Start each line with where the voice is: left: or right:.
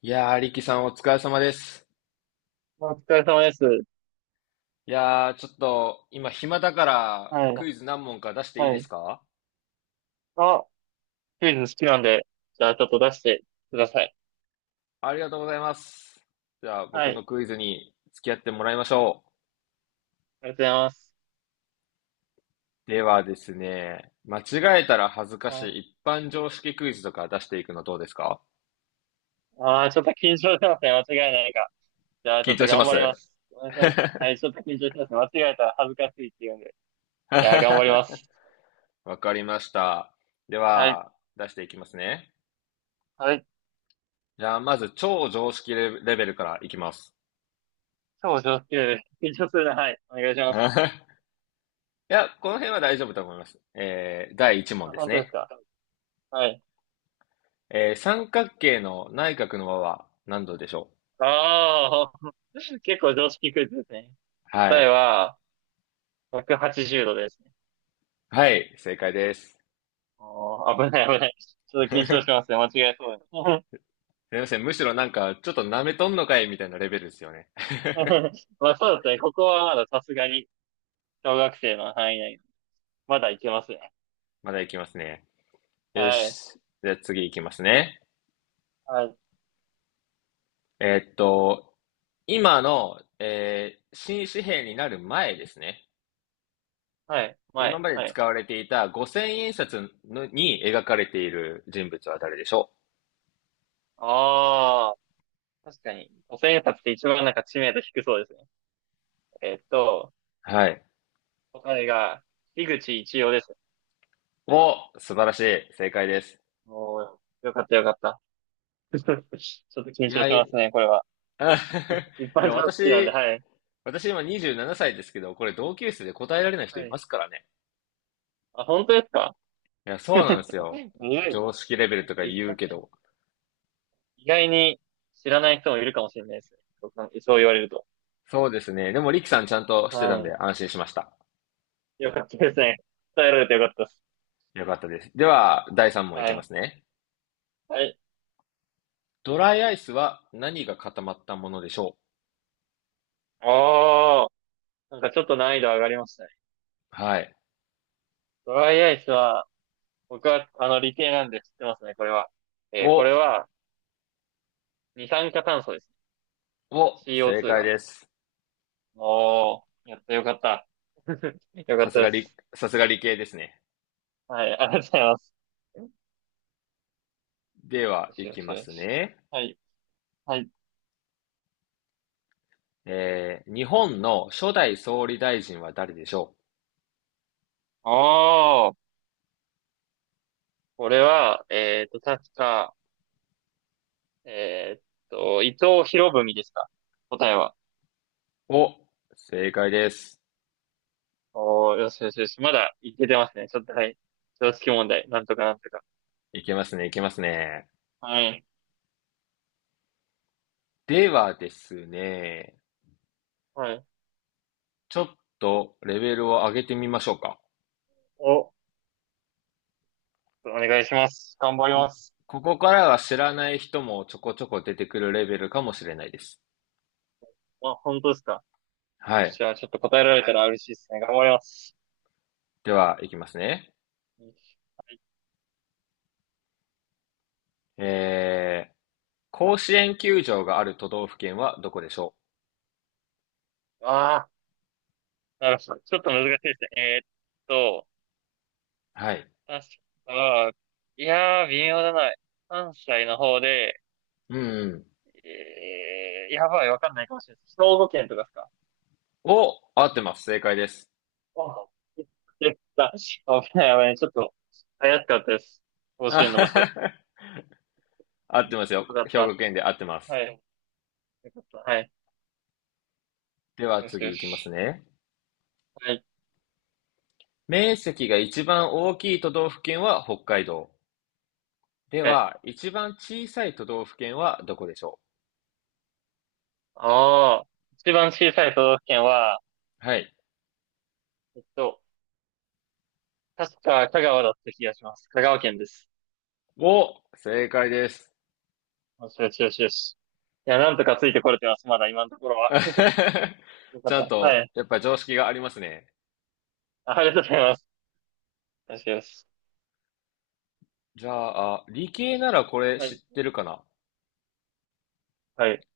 left: いやー、リキさんお疲れ様です。
right: お疲れ様です。
left: いやー、ちょっと今暇だから
right: は
left: ク
right: い。
left: イズ何問か出していい
right: は
left: で
right: い。
left: すか？
right: あ、クイズ好きなんで、じゃあちょっと出してください。
left: ありがとうございます。じゃあ
right: は
left: 僕の
right: い。
left: クイズに付き合ってもらいましょ
right: ありがとうございます。
left: う。ではですね、間違えたら恥ずかし
right: あ
left: い一般常識クイズとか出していくのどうですか？
right: ちょっと緊張してますね。間違いないか。じゃあちょ
left: 緊
right: っ
left: 張
right: と
left: し
right: 頑
left: ま
right: 張りま
left: す。
right: す。お願いします。はい、ちょっと緊張してますね。間違えたら恥ずかしいって言うんで。いやー、頑張りま す。
left: わかりました。で
right: はい。
left: は、出していきますね。
right: はい。
left: じゃあまず超常識レレベルからいきます。
right: 超上級です。緊張するな。はい。お願いします。
left: いや、この辺は大丈夫だと思います。第1問
right: あ、
left: です
right: 本当です
left: ね。
right: か。はい。
left: 三角形の内角の和は何度でしょ
right: ああ、結構常識クイズですね。
left: う？は
right: 答え
left: い。
right: は、180度です。
left: はい、正解です。
right: ああ、危ない危ない。ちょ っと緊張
left: す
right: しますね。間違えそうだね。
left: みません。むしろなんか、ちょっと舐めとんのかいみたいなレベルですよね。
right: まあそうですね。ここはまださすがに小学生の範囲内。まだいけますね。
left: まだいきますね。よ
right: はい。
left: し。じゃあ次いきますね。
right: はい。
left: えーっと、今の、新紙幣になる前ですね。
right: はい。
left: 今
right: 前。
left: まで
right: はい。
left: 使われていた五0 0 0円札のに描かれている人物は誰でしょ
right: ああ、確かに。五千円札って一番なんか知名度低そうですね。えっと、
left: う？はい。
right: 答えが、樋口一葉です。
left: お、素晴らしい。正解です。
right: もう、よかったよかった。ちょっと
left: い
right: 緊張
left: や、
right: します
left: い
right: ね、これは。一
left: い
right: 般
left: や、
right: 常識なんで、
left: 私、
right: はい。
left: 私今27歳ですけど、これ同級生で答えられない人
right: は
left: い
right: い。
left: ますからね。
right: あ、本当ですか？
left: いや、そうなんで
right: す
left: す
right: ご
left: よ。
right: い。
left: 常識レベルと か
right: 一
left: 言う
right: 冊
left: けど。
right: 意外に知らない人もいるかもしれないですね。そうかそう言われると。
left: そうですね。でも、リキさんちゃんとしてたんで
right: は
left: 安心しました。
right: い。よかったですね。伝えられてよかったです。
left: よかったです。では、第3問い
right: は
left: けま
right: い。
left: すね。
right: はい。
left: ドライアイスは何が固まったものでしょ
right: おー。なんかちょっと難易度上がりましたね。
left: う？はい。
right: ドライアイスは、僕は、理系なんで知ってますね、これは。
left: お、
right: これは、二酸化炭素ですね。
left: 正
right: CO2
left: 解
right: が。
left: です。
right: おー。やった、よかった。よか
left: さ
right: っ
left: す
right: たで
left: が理、
right: す。
left: さすが理系ですね。
right: はい、ありがとうございます。
left: では、
right: よし
left: い
right: よ
left: き
right: し
left: ま
right: よ
left: す
right: し。
left: ね。
right: はい、はい。
left: えー、日本の初代総理大臣は誰でしょう？
right: おー。これは、確か、えーっ伊藤博文ですか？答えは。
left: お、正解です。
right: おー、よしよしよし。まだいけてますね。ちょっと、はい。常識問題。なんとかなんとか。
left: いけますね、いけますね。
right: はい。
left: ではですね、
right: はい。
left: ちょっとレベルを上げてみましょうか。
right: お願いします。頑張りま
left: こ、
right: す。
left: ここからは知らない人もちょこちょこ出てくるレベルかもしれないです。
right: あ、本当ですか。
left: は
right: よっ
left: い。
right: しゃ、ちょっと答えられたら嬉しいですね。頑張ります。
left: では、いきますね。
right: はい。
left: えー、甲子園球場がある都道府県はどこでしょ
right: あー、なるほど。ちょっと難しいですね。と、
left: う？はい。
right: 確か、いやー、微妙だな。関西の方で、
left: うんうん。
right: やばい、わかんないかもしれないです。兵庫県とかですか？
left: お、合ってます。正解です。
right: あ、でた、危ない危ない。ちょっと、怪しかったです。甲
left: あ
right: 子園の
left: は
right: 場所。
left: は
right: よ
left: は合ってますよ。
right: かっ
left: 兵
right: た。
left: 庫県で合ってま
right: は
left: す。
right: い。よかった。はい。
left: では
right: よしよ
left: 次いきます
right: し。
left: ね。
right: はい。
left: 面積が一番大きい都道府県は北海道。で
right: はい。
left: は、一番小さい都道府県はどこでしょ
right: ああ、一番小さい都道府県は、
left: う？はい。
right: えっと、確か香川だった気がします。香川県です。
left: お、正解です。
right: よしよしよしよし。いや、なんとかついてこれてます。まだ今のところは。よか
left: ちゃん
right: った。は
left: と、
right: い。
left: やっぱ常識がありますね。
right: ありがとうございます。よしよし。
left: じゃあ、あ理系ならこれ
right: は
left: 知っ
right: い。
left: てるかな？
right: はい。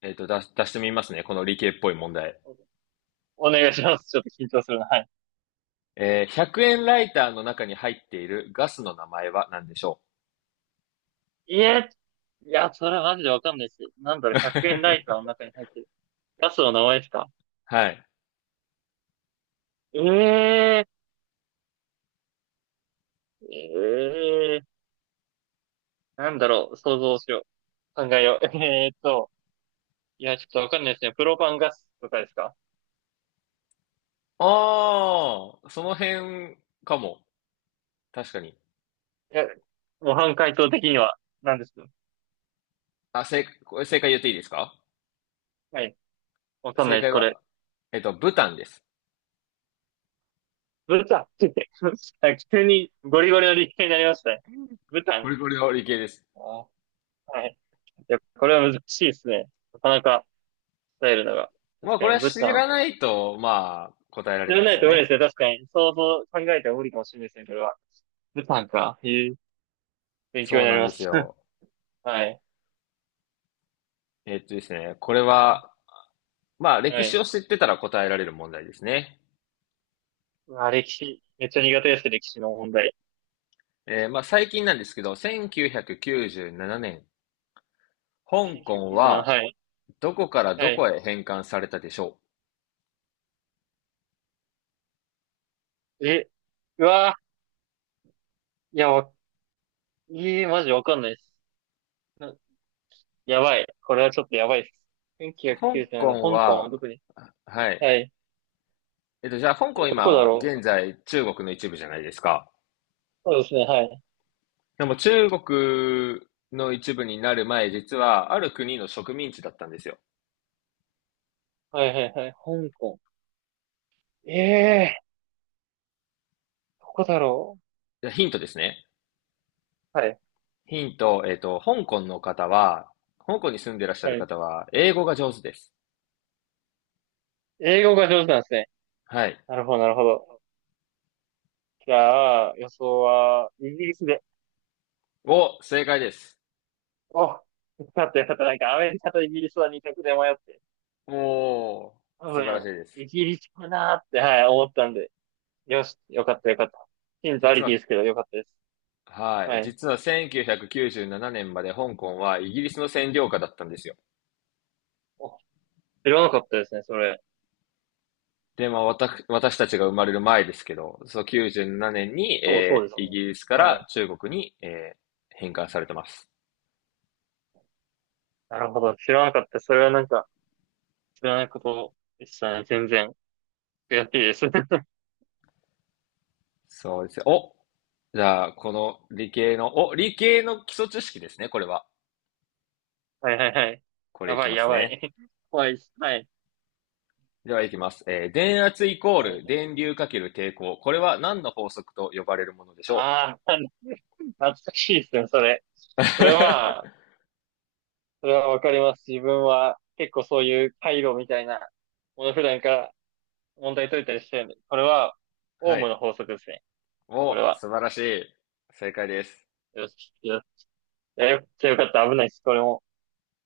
left: 出してみますね。この理系っぽい問題。
right: お願いします。ちょっと緊張するな。はい。
left: 100円ライターの中に入っているガスの名前は何でしょう？
right: いえー、いや、それはマジでわかんないし。なんだろう、100円ライ ターの中に入ってる。ガスの名前ですか？
left: はい。
right: ええーええーなんだろう、想像しよう。考えよう。いや、ちょっとわかんないですね。プロパンガスとかですか？
left: ああ、その辺かも。確かに。
right: いや、模範解答的には、なんですか？
left: これ正解言っていいですか？
right: はい。わかんな
left: 正
right: いです、
left: 解
right: これ。
left: は、ブタンです。
right: ブタンって言って。 あ、急にゴリゴリの立体になりましたね。ブタ
left: こ
right: ン。
left: れこれの理系です。
right: あ、はい。いや、これは難しいですね。なかなか伝えるのが。
left: ま
right: 確
left: あ、
right: か
left: これ
right: に
left: は
right: ブ
left: 知
right: タン。
left: らないと、まあ、答えられ
right: 知
left: な
right: ら
left: いで
right: な
left: す
right: い
left: よ
right: と無理で
left: ね。
right: すね。確かに。想像、考えても無理かもしれないですね、これは。ブタンか。いう勉強
left: そ
right: に
left: う
right: なり
left: なん
right: ま
left: です
right: す。
left: よ。
right: はい。
left: えっとですね、これは、まあ、歴
right: は
left: 史
right: い。
left: を知ってたら答えられる問題ですね。
right: うわ、歴史。めっちゃ苦手ですね、歴史の問題。
left: 最近なんですけど、1997年、香港
right: 1997、
left: は
right: はい。
left: どこから
right: は
left: ど
right: い。
left: こへ返還されたでしょ
right: え、うわ、いや、わ、マジわかんないです。な、やばい。これはちょっとやばいです。
left: う？香
right: 1997年、
left: 港
right: 香港は
left: は、
right: どこに？
left: はい。
right: はい。
left: じゃあ、香
right: え、
left: 港
right: どこだ
left: 今、
right: ろう？
left: 現在中国の一部じゃないですか。
right: そうですね、はい。
left: でも中国の一部になる前、実はある国の植民地だったんですよ。
right: はいはいはい。香港。ええー、どこだろ
left: じゃあヒントですね。
right: う？はい。
left: ヒント、えっと、香港の方は、香港に住んでいらっしゃる
right: はい。
left: 方は、英語が上手です。
right: 英語が上手なんですね。
left: はい。
right: なるほど、なるほど。じゃあ、予想は、イギリスで。
left: お、正解です。
right: お、よかったよかった。なんか、アメリカとイギリスは2択で迷って。
left: おー、
right: 多
left: 素晴らしい
right: 分、
left: です。
right: イギリスかなーって、はい、思ったんで。よし、よかったよかった。ヒントあ
left: 実
right: りき
left: は、
right: ですけど、よかったです。
left: は
right: は
left: い。
right: い。
left: 実は1997年まで香港はイギリスの占領下だったんですよ。
right: お、知らなかったですね、それ。
left: で、まあ、私たちが生まれる前ですけど、そう97年に、
right: そう、そうです
left: イ
right: ね。
left: ギリスか
right: は
left: ら
right: い。
left: 中国に、返還されてます。
right: なるほど。知らなかった。それはなんか、知らないことでしたね。全然。悔しいです。
left: そうですよ。じゃあ、この理系の基礎知識ですね、これは。
right: はいはいはい。
left: これ
right: や
left: いき
right: ばい
left: ま
right: や
left: す
right: ばい。
left: ね。
right: 怖いです。はい。
left: では、いきます。えー電圧イコー
right: はい、
left: ル電流かける抵抗。これは何の法則と呼ばれるものでしょ
right: ああ、懐かしいですね、それ。
left: う？
right: それは、それはわかります。自分は結構そういう回路みたいなもの普段から問題解いたりしてるんで、これはオー
left: は
right: ム
left: い。
right: の法則ですね。これ
left: お、
right: は。
left: 素晴らしい。正解です。
right: よし、よし。いや、よくよかった。危ないです。これも。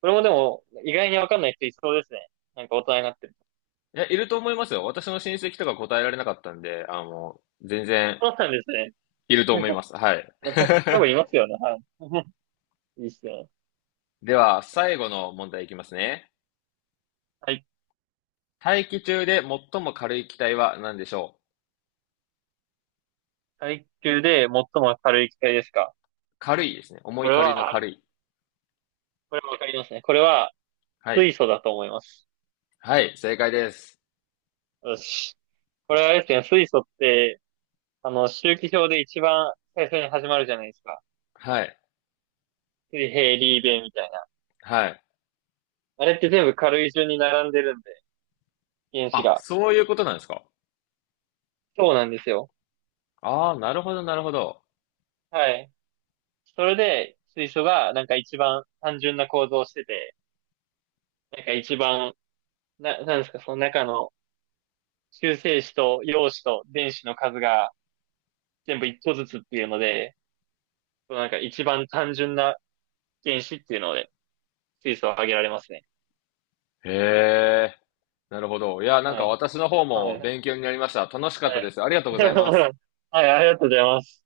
right: これもでも、意外にわかんない人いそうですね。なんか大人になってる。
left: いや、いると思いますよ。私の親戚とか答えられなかったんで、あの、全然
right: そうなんですね。
left: いると思いま す。はい。
right: 多分いますよね。はい。いいっすね。
left: では、
right: よし。
left: 最後の問題いきますね。
right: はい。
left: 大気中で最も軽い気体は何でしょう？
right: 階級で最も軽い機体ですか？
left: 軽いですね。重
right: こ
left: い
right: れ
left: 軽いの軽
right: は、
left: い。
right: これわかりますね。これは
left: はい。
right: 水素だと思います。
left: はい、正解です。
right: よし。これはあれですね、水素って、周期表で一番最初に始まるじゃないですか。
left: はい。
right: 水平、リーベみたいな。
left: はい。
right: あれって全部軽い順に並んでるんで、原子
left: あ、
right: が。
left: そういうことなんですか？
right: そうなんですよ。
left: ああ、なるほど、なるほど。
right: はい。それで、水素がなんか一番単純な構造をしてて、なんか一番、なんですか、その中の中性子と陽子と電子の数が全部一個ずつっていうので、そのなんか一番単純な原子っていうので、水素を挙げられますね。
left: へえ、なるほど。いや、なん
right: は
left: か
right: い。
left: 私の方
right: はい。
left: も
right: はい。
left: 勉強になりました。楽しかったです。ありがとう ございます。
right: はい、ありがとうございます。